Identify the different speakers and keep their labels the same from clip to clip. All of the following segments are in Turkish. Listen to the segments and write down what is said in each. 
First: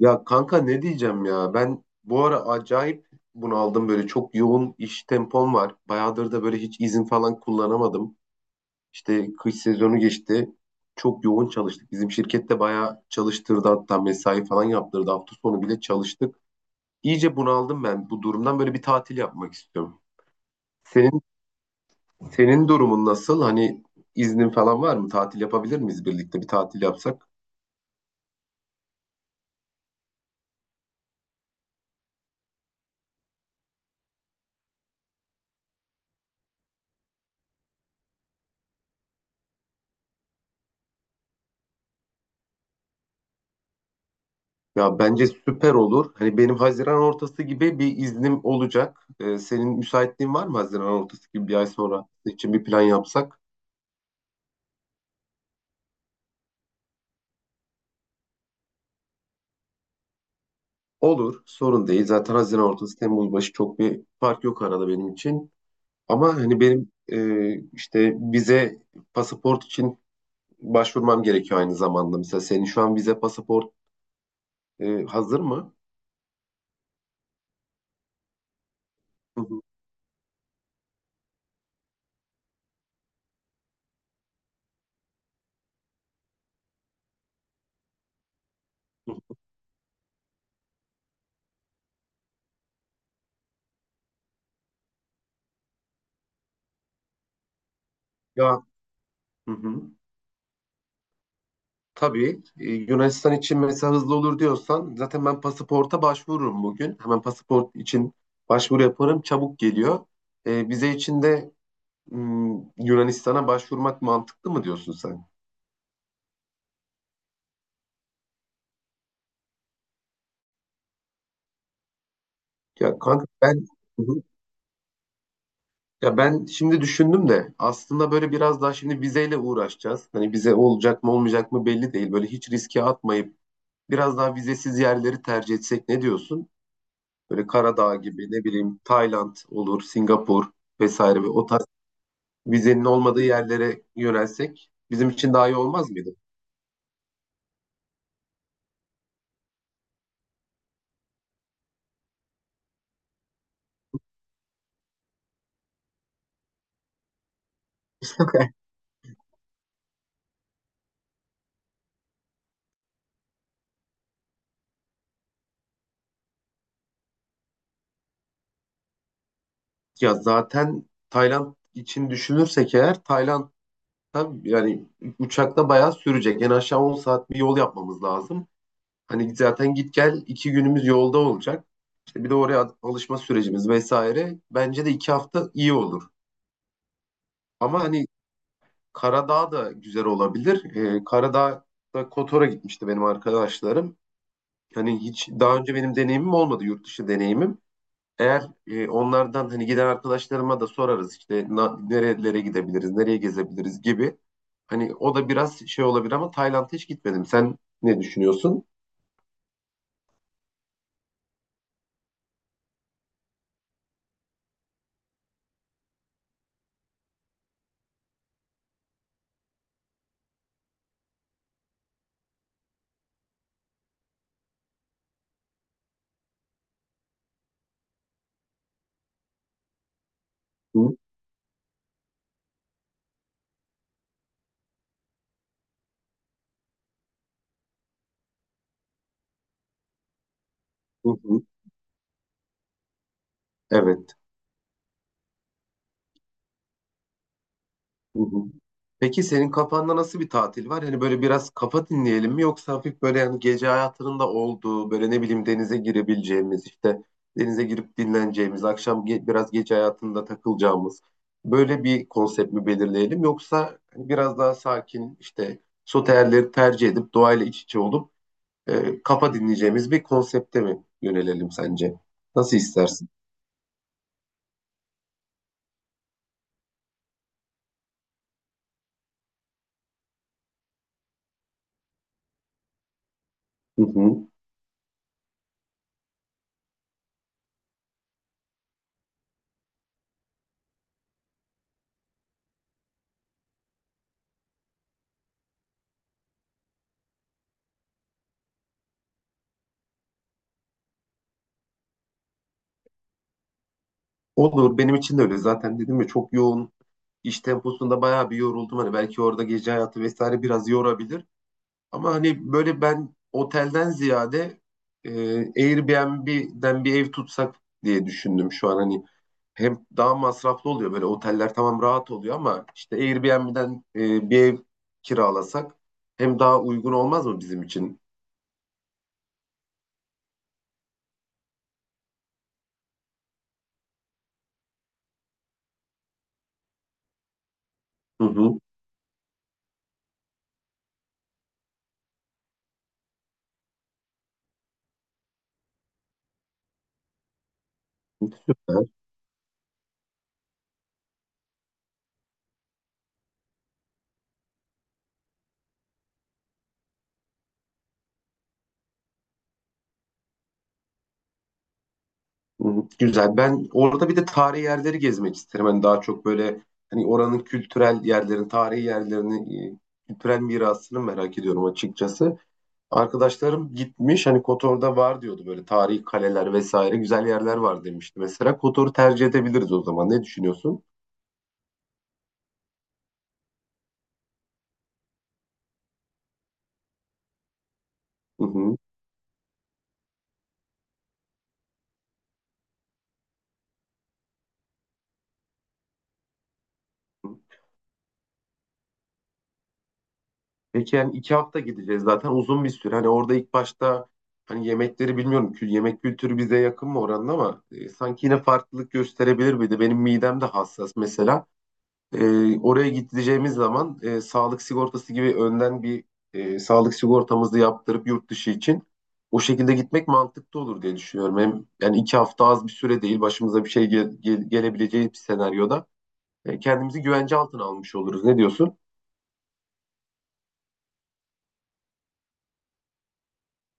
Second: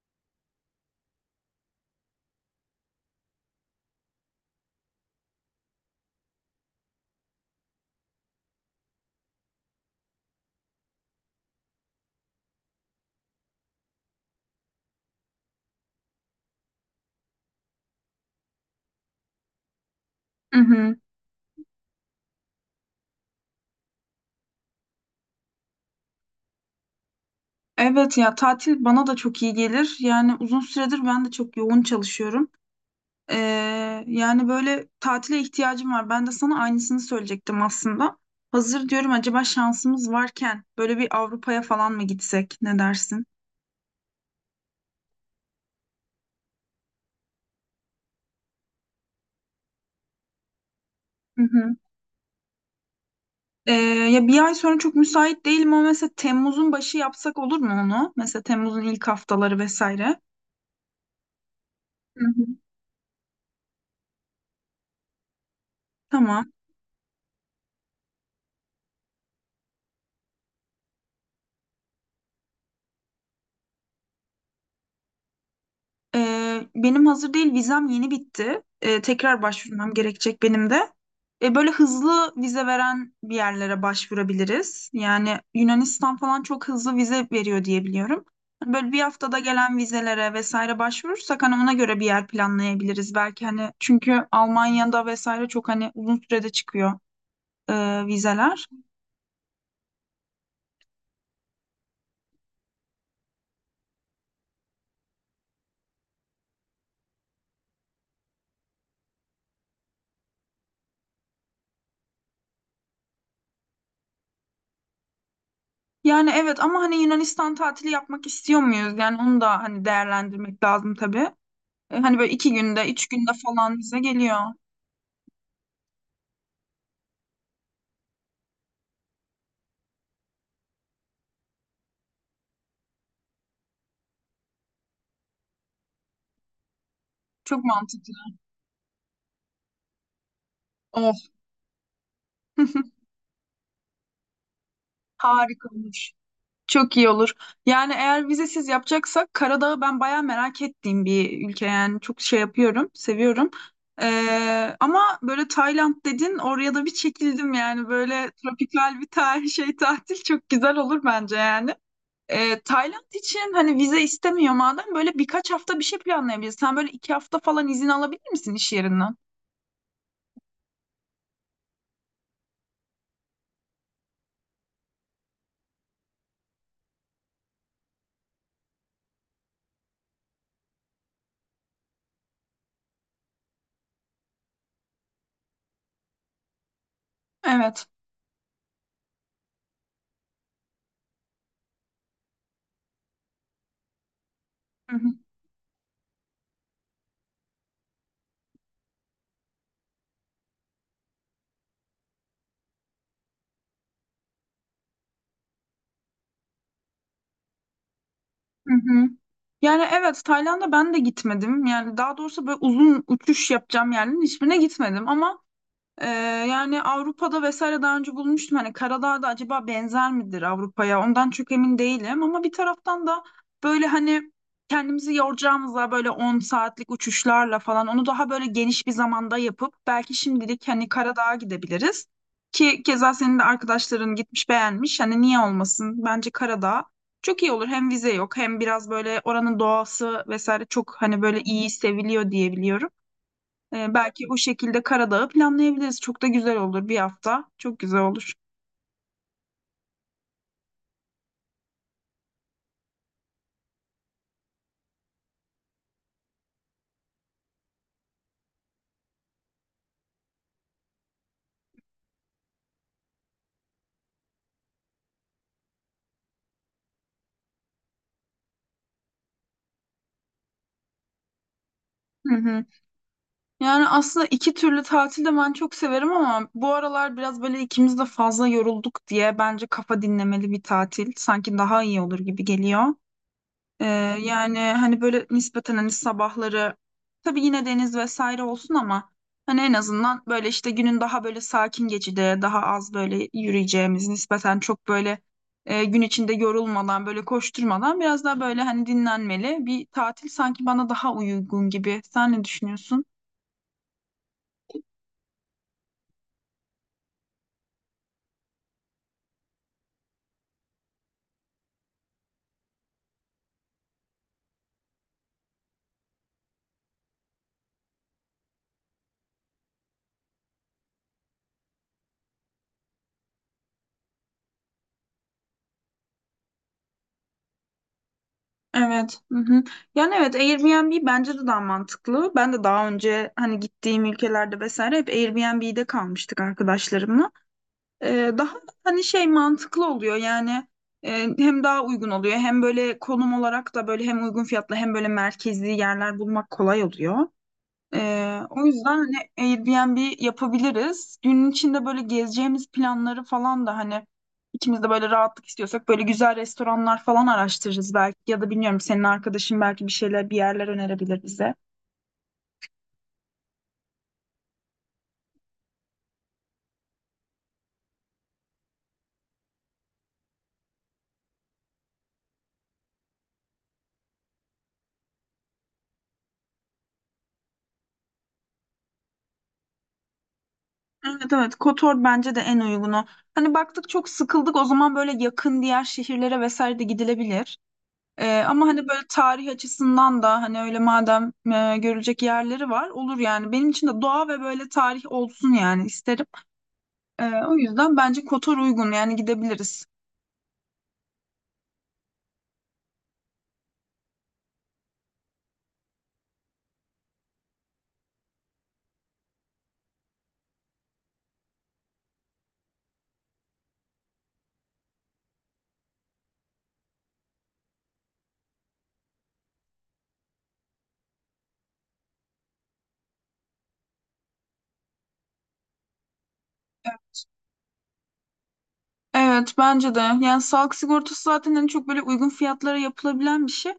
Speaker 1: Ya kanka ne diyeceğim ya ben bu ara acayip bunaldım böyle çok yoğun iş tempom var. Bayağıdır da böyle hiç izin falan kullanamadım. İşte kış sezonu geçti. Çok yoğun çalıştık. Bizim şirkette bayağı çalıştırdı hatta mesai falan yaptırdı. Hafta sonu bile çalıştık. İyice bunaldım ben bu durumdan böyle bir tatil yapmak istiyorum.
Speaker 2: Hı hı.
Speaker 1: Senin senin durumun nasıl? Hani iznin falan var mı? Tatil yapabilir miyiz birlikte bir tatil yapsak?
Speaker 2: Evet ya tatil bana da çok iyi gelir. Yani uzun süredir ben de çok yoğun çalışıyorum. Yani böyle tatile ihtiyacım var. Ben de sana aynısını söyleyecektim aslında. Hazır diyorum acaba şansımız varken böyle bir Avrupa'ya falan mı gitsek? Ne dersin?
Speaker 1: Ya bence süper olur. Hani benim Haziran ortası gibi bir iznim olacak. Senin müsaitliğin var mı Haziran ortası
Speaker 2: Hı
Speaker 1: gibi bir ay
Speaker 2: hı.
Speaker 1: sonra için bir plan yapsak?
Speaker 2: Ee, Ya bir ay sonra çok müsait değilim ama mesela Temmuz'un başı yapsak olur mu onu? Mesela Temmuz'un ilk haftaları vesaire.
Speaker 1: Olur, sorun değil.
Speaker 2: Hı
Speaker 1: Zaten
Speaker 2: hı.
Speaker 1: Haziran ortası Temmuz başı çok bir fark yok arada benim için. Ama
Speaker 2: Tamam.
Speaker 1: hani benim işte vize pasaport için başvurmam gerekiyor aynı zamanda. Mesela senin şu an vize pasaport hazır mı?
Speaker 2: Benim hazır değil, vizem yeni bitti.
Speaker 1: Hı
Speaker 2: Tekrar
Speaker 1: hı.
Speaker 2: başvurmam gerekecek benim de. Böyle hızlı vize veren bir yerlere başvurabiliriz. Yani Yunanistan falan çok hızlı vize veriyor diye biliyorum. Hani böyle bir haftada gelen vizelere vesaire başvurursak hani ona göre bir yer planlayabiliriz belki hani, çünkü Almanya'da vesaire çok hani uzun sürede çıkıyor
Speaker 1: Ya
Speaker 2: vizeler.
Speaker 1: hı hı. Tabii Yunanistan için mesela hızlı olur diyorsan zaten ben pasaporta başvururum bugün. Hemen pasaport için başvuru yaparım. Çabuk geliyor. E, vize için de Yunanistan'a başvurmak mantıklı mı diyorsun sen?
Speaker 2: Yani evet ama hani Yunanistan tatili yapmak istiyor muyuz? Yani onu da hani değerlendirmek lazım tabii. E, hani böyle iki günde,
Speaker 1: Ya
Speaker 2: üç
Speaker 1: kanka
Speaker 2: günde
Speaker 1: ben.
Speaker 2: falan bize
Speaker 1: Hı hı.
Speaker 2: geliyor.
Speaker 1: Ya ben şimdi düşündüm de aslında böyle biraz daha şimdi vizeyle uğraşacağız. Hani vize olacak mı olmayacak mı belli değil. Böyle hiç riske atmayıp biraz daha vizesiz yerleri tercih etsek ne diyorsun? Böyle
Speaker 2: Çok
Speaker 1: Karadağ
Speaker 2: mantıklı.
Speaker 1: gibi ne bileyim Tayland olur, Singapur
Speaker 2: Of.
Speaker 1: vesaire ve o vizenin olmadığı yerlere yönelsek bizim için daha iyi
Speaker 2: Harika
Speaker 1: olmaz
Speaker 2: olmuş.
Speaker 1: mıydı?
Speaker 2: Çok iyi olur. Yani eğer vizesiz yapacaksak Karadağ'ı ben bayağı merak ettiğim bir ülke, yani çok şey yapıyorum, seviyorum. Ama böyle Tayland dedin, oraya da bir çekildim yani, böyle tropikal bir tarih şey, tatil çok güzel olur bence yani. Tayland için hani vize istemiyor madem, böyle birkaç hafta bir şey planlayabiliriz. Sen böyle 2 hafta falan izin alabilir misin iş yerinden?
Speaker 1: Ya zaten Tayland için düşünürsek eğer Tayland'da yani uçakta bayağı sürecek. En aşağı 10 saat bir yol yapmamız lazım. Hani zaten git gel iki günümüz yolda olacak. İşte bir de oraya alışma sürecimiz vesaire. Bence de iki hafta iyi olur. Ama
Speaker 2: Evet.
Speaker 1: hani Karadağ da güzel olabilir. Karadağ'da Kotor'a gitmişti benim arkadaşlarım.
Speaker 2: Hı
Speaker 1: Hani
Speaker 2: hı.
Speaker 1: hiç daha önce benim deneyimim olmadı yurt dışı deneyimim. Eğer onlardan hani giden arkadaşlarıma da sorarız işte nerelere gidebiliriz, nereye gezebiliriz gibi. Hani o da biraz şey olabilir ama Tayland'a hiç gitmedim. Sen ne düşünüyorsun?
Speaker 2: Hı hı. Yani evet, Tayland'a ben de gitmedim. Yani daha doğrusu böyle uzun uçuş yapacağım yerlerin hiçbirine gitmedim ama Ee, yani Avrupa'da vesaire daha önce bulmuştum. Hani Karadağ'da acaba benzer midir Avrupa'ya? Ondan çok emin değilim. Ama bir taraftan da böyle hani kendimizi yoracağımızla böyle 10 saatlik uçuşlarla falan, onu daha böyle geniş bir zamanda yapıp belki şimdilik hani
Speaker 1: Hı
Speaker 2: Karadağ'a gidebiliriz. Ki keza senin de arkadaşların gitmiş beğenmiş. Hani niye olmasın? Bence Karadağ çok iyi olur. Hem vize yok hem biraz böyle oranın doğası vesaire çok
Speaker 1: hı.
Speaker 2: hani böyle
Speaker 1: Hı.
Speaker 2: iyi seviliyor diye biliyorum.
Speaker 1: Evet.
Speaker 2: Belki o şekilde Karadağ'ı planlayabiliriz. Çok da güzel olur 1 hafta. Çok güzel
Speaker 1: Hı
Speaker 2: olur.
Speaker 1: hı. Peki senin kafanda nasıl bir tatil var? Hani böyle biraz kafa dinleyelim mi yoksa hafif böyle yani gece hayatının da olduğu böyle ne bileyim denize girebileceğimiz işte denize girip dinleneceğimiz akşam biraz gece hayatında takılacağımız böyle bir konsept mi belirleyelim yoksa hani biraz daha sakin işte soterleri tercih edip doğayla iç içe olup kafa dinleyeceğimiz bir konsepte mi yönelelim sence?
Speaker 2: Hı
Speaker 1: Nasıl
Speaker 2: hı.
Speaker 1: istersin?
Speaker 2: Yani aslında iki türlü tatil de ben çok severim ama bu aralar biraz böyle ikimiz de fazla yorulduk diye bence kafa dinlemeli bir tatil sanki daha iyi olur gibi geliyor.
Speaker 1: Hı
Speaker 2: Ee,
Speaker 1: hı.
Speaker 2: Yani hani böyle nispeten hani sabahları tabii yine deniz vesaire olsun ama hani en azından böyle işte günün daha böyle sakin geçide daha az böyle yürüyeceğimiz nispeten çok böyle gün içinde yorulmadan böyle koşturmadan biraz daha böyle hani dinlenmeli bir tatil sanki bana daha uygun gibi. Sen ne düşünüyorsun?
Speaker 1: Olur benim için de öyle zaten dedim ya çok yoğun iş temposunda bayağı bir yoruldum. Hani belki orada gece hayatı vesaire biraz yorabilir. Ama hani böyle ben otelden ziyade e, Airbnb'den bir ev tutsak diye düşündüm şu an. Hani hem daha masraflı oluyor böyle oteller tamam rahat oluyor ama işte Airbnb'den bir ev kiralasak hem daha uygun olmaz mı bizim için?
Speaker 2: Evet. Hı hı. Yani evet, Airbnb bence de daha mantıklı. Ben de daha önce hani gittiğim ülkelerde vesaire hep Airbnb'de kalmıştık arkadaşlarımla.
Speaker 1: Hı
Speaker 2: Daha
Speaker 1: hı.
Speaker 2: hani şey mantıklı oluyor yani, e, hem daha uygun oluyor hem böyle konum olarak da böyle hem uygun fiyatlı hem böyle merkezi yerler bulmak kolay oluyor. O yüzden hani Airbnb yapabiliriz. Günün içinde böyle gezeceğimiz planları falan da hani ikimiz de böyle rahatlık istiyorsak böyle güzel restoranlar falan araştırırız belki, ya da bilmiyorum, senin arkadaşın belki bir şeyler, bir yerler önerebilir bize.
Speaker 1: Hı. Güzel. Ben orada bir de tarihi yerleri gezmek isterim. Hani daha çok böyle hani oranın kültürel yerlerini, tarihi yerlerini, kültürel mirasını merak ediyorum açıkçası. Arkadaşlarım gitmiş hani Kotor'da var diyordu böyle tarihi kaleler vesaire güzel yerler var demişti. Mesela Kotor'u tercih edebiliriz o zaman. Ne düşünüyorsun?
Speaker 2: Evet, evet, Kotor bence de en uygunu. Hani baktık çok sıkıldık o zaman böyle yakın diğer şehirlere vesaire de gidilebilir.
Speaker 1: Hı
Speaker 2: Ama
Speaker 1: hı.
Speaker 2: hani böyle tarih açısından da hani öyle madem görülecek yerleri var, olur yani. Benim için de doğa ve böyle tarih olsun yani, isterim. O yüzden bence Kotor uygun, yani gidebiliriz.
Speaker 1: Peki yani iki hafta gideceğiz zaten uzun bir süre. Hani orada ilk başta hani yemekleri bilmiyorum ki yemek kültürü bize yakın mı oranın ama sanki yine farklılık gösterebilir miydi? Benim midem de hassas mesela. E, oraya gideceğimiz zaman sağlık sigortası gibi önden bir sağlık sigortamızı yaptırıp yurt dışı için o şekilde gitmek mantıklı olur diye düşünüyorum. Hem, yani iki hafta az bir süre değil başımıza bir şey gelebileceği bir senaryoda kendimizi güvence altına almış oluruz. Ne diyorsun?
Speaker 2: Evet bence de. Yani sağlık sigortası zaten en çok böyle uygun fiyatlara yapılabilen bir şey.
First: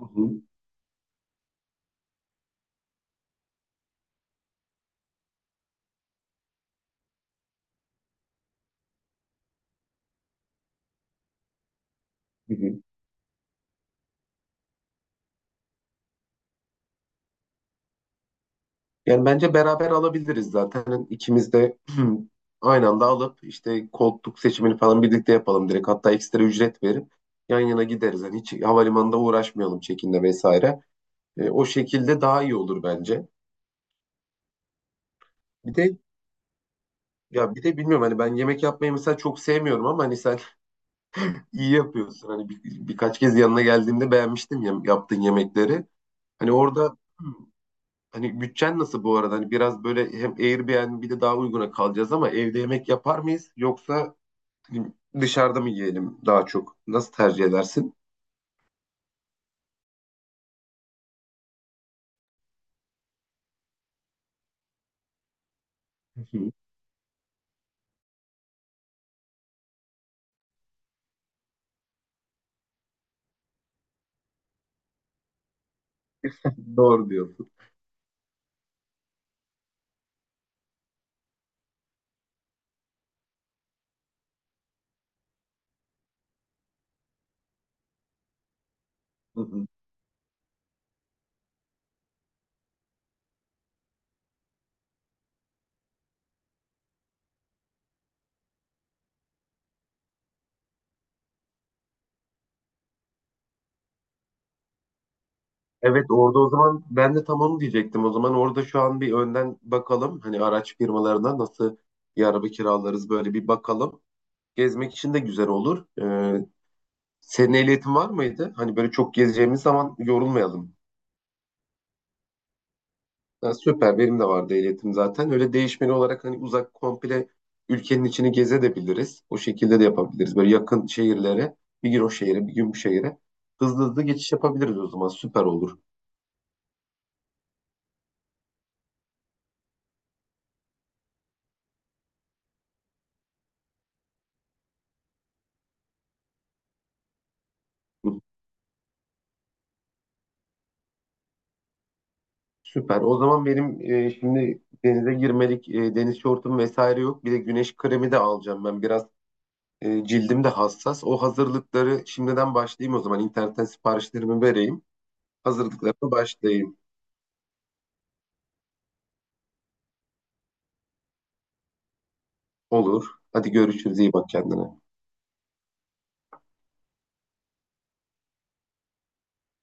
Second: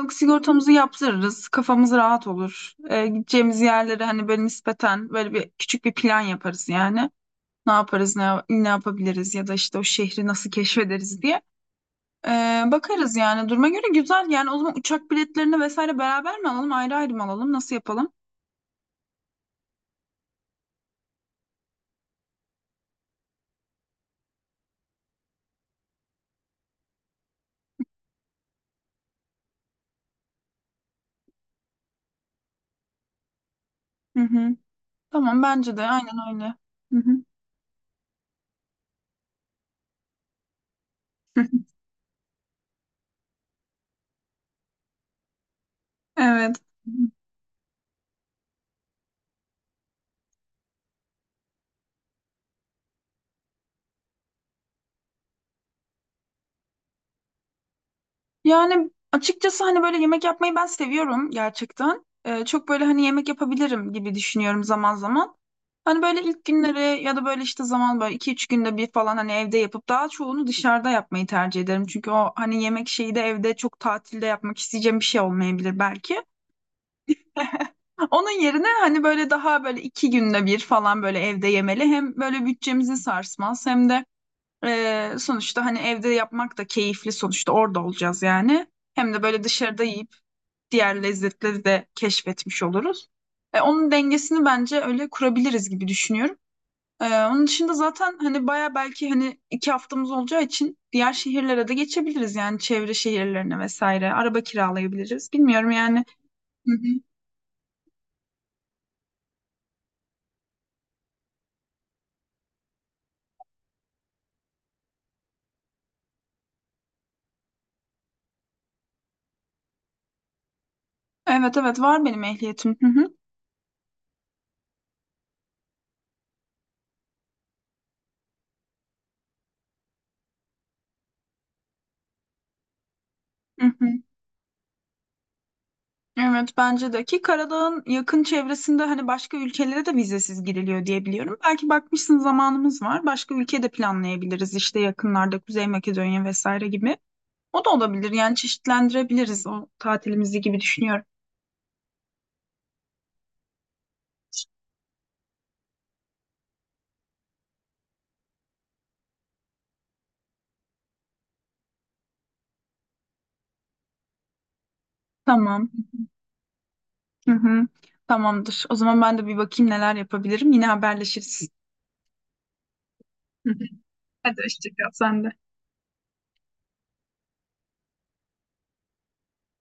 Speaker 1: Hı hı,
Speaker 2: sigortamızı yaptırırız. Kafamız rahat olur. Gideceğimiz yerlere hani böyle nispeten böyle bir küçük bir plan yaparız yani. Ne yaparız, ne yapabiliriz ya da işte o şehri nasıl keşfederiz diye.
Speaker 1: hı hı.
Speaker 2: Bakarız yani duruma göre, güzel. Yani o zaman uçak biletlerini vesaire beraber mi alalım, ayrı ayrı mı alalım, nasıl yapalım?
Speaker 1: Yani bence beraber alabiliriz zaten. Hani ikimiz de aynı anda alıp işte koltuk seçimini falan birlikte yapalım direkt. Hatta ekstra ücret verip yan yana gideriz. Yani hiç havalimanında uğraşmayalım çekimle vesaire. E, o şekilde daha iyi olur bence.
Speaker 2: Hı hı. Tamam,
Speaker 1: Bir
Speaker 2: bence de
Speaker 1: de
Speaker 2: aynen öyle. Hı hı.
Speaker 1: ya bir de bilmiyorum hani ben yemek yapmayı mesela çok sevmiyorum ama hani sen iyi yapıyorsun. Hani birkaç kez yanına geldiğimde beğenmiştim ya, yaptığın yemekleri. Hani
Speaker 2: Evet.
Speaker 1: orada hani bütçen nasıl bu arada? Hani biraz böyle hem Airbnb bir de daha uyguna kalacağız ama evde yemek yapar mıyız yoksa dışarıda mı yiyelim daha çok? Nasıl tercih edersin?
Speaker 2: Yani açıkçası hani böyle yemek yapmayı ben seviyorum gerçekten. Çok böyle hani yemek yapabilirim gibi düşünüyorum zaman zaman. Hani böyle ilk günleri ya da böyle işte zaman böyle iki üç günde bir falan hani evde yapıp daha çoğunu dışarıda yapmayı tercih ederim. Çünkü o hani yemek şeyi de evde çok tatilde yapmak isteyeceğim bir şey olmayabilir belki.
Speaker 1: Doğru diyorsun.
Speaker 2: Onun yerine hani böyle daha böyle 2 günde bir falan böyle evde yemeli. Hem böyle bütçemizi sarsmaz hem de sonuçta hani evde yapmak da keyifli, sonuçta orada olacağız yani. Hem de böyle dışarıda yiyip diğer lezzetleri de keşfetmiş oluruz. E, onun dengesini bence öyle kurabiliriz gibi düşünüyorum. E, onun dışında zaten hani baya belki hani 2 haftamız olacağı için diğer şehirlere de geçebiliriz yani, çevre şehirlerine vesaire. Araba kiralayabiliriz. Bilmiyorum
Speaker 1: Evet
Speaker 2: yani.
Speaker 1: orada o
Speaker 2: Hı
Speaker 1: zaman
Speaker 2: hı.
Speaker 1: ben de tam onu diyecektim. O zaman orada şu an bir önden bakalım. Hani araç firmalarına nasıl bir araba kiralarız böyle bir bakalım. Gezmek için de güzel olur. Senin ehliyetin var mıydı? Hani böyle çok gezeceğimiz zaman yorulmayalım.
Speaker 2: Evet, evet, var benim ehliyetim. Hı hı.
Speaker 1: Ha, süper benim de vardı ehliyetim zaten. Öyle değişmeli olarak hani uzak komple ülkenin içini gezebiliriz. O şekilde de yapabiliriz. Böyle yakın şehirlere bir gün o şehre bir gün bu şehre.
Speaker 2: Hı
Speaker 1: Hızlı
Speaker 2: hı.
Speaker 1: hızlı geçiş yapabiliriz o zaman süper olur.
Speaker 2: Evet bence de, ki Karadağ'ın yakın çevresinde hani başka ülkelere de vizesiz giriliyor diye biliyorum. Belki bakmışsın zamanımız var. Başka ülke de planlayabiliriz işte yakınlarda, Kuzey Makedonya vesaire gibi. O da olabilir yani, çeşitlendirebiliriz o tatilimizi gibi düşünüyorum.
Speaker 1: Süper. O zaman benim şimdi denize girmelik deniz şortum vesaire yok. Bir de güneş kremi de alacağım ben. Biraz cildim de hassas. O hazırlıkları şimdiden başlayayım o zaman. İnternetten siparişlerimi vereyim.
Speaker 2: Tamam.
Speaker 1: Hazırlıklarına başlayayım.
Speaker 2: Hı hı. Tamamdır. O zaman ben de bir bakayım neler yapabilirim. Yine haberleşiriz.
Speaker 1: Olur. Hadi görüşürüz. İyi bak
Speaker 2: Hadi hoşça
Speaker 1: kendine.
Speaker 2: kal sen de.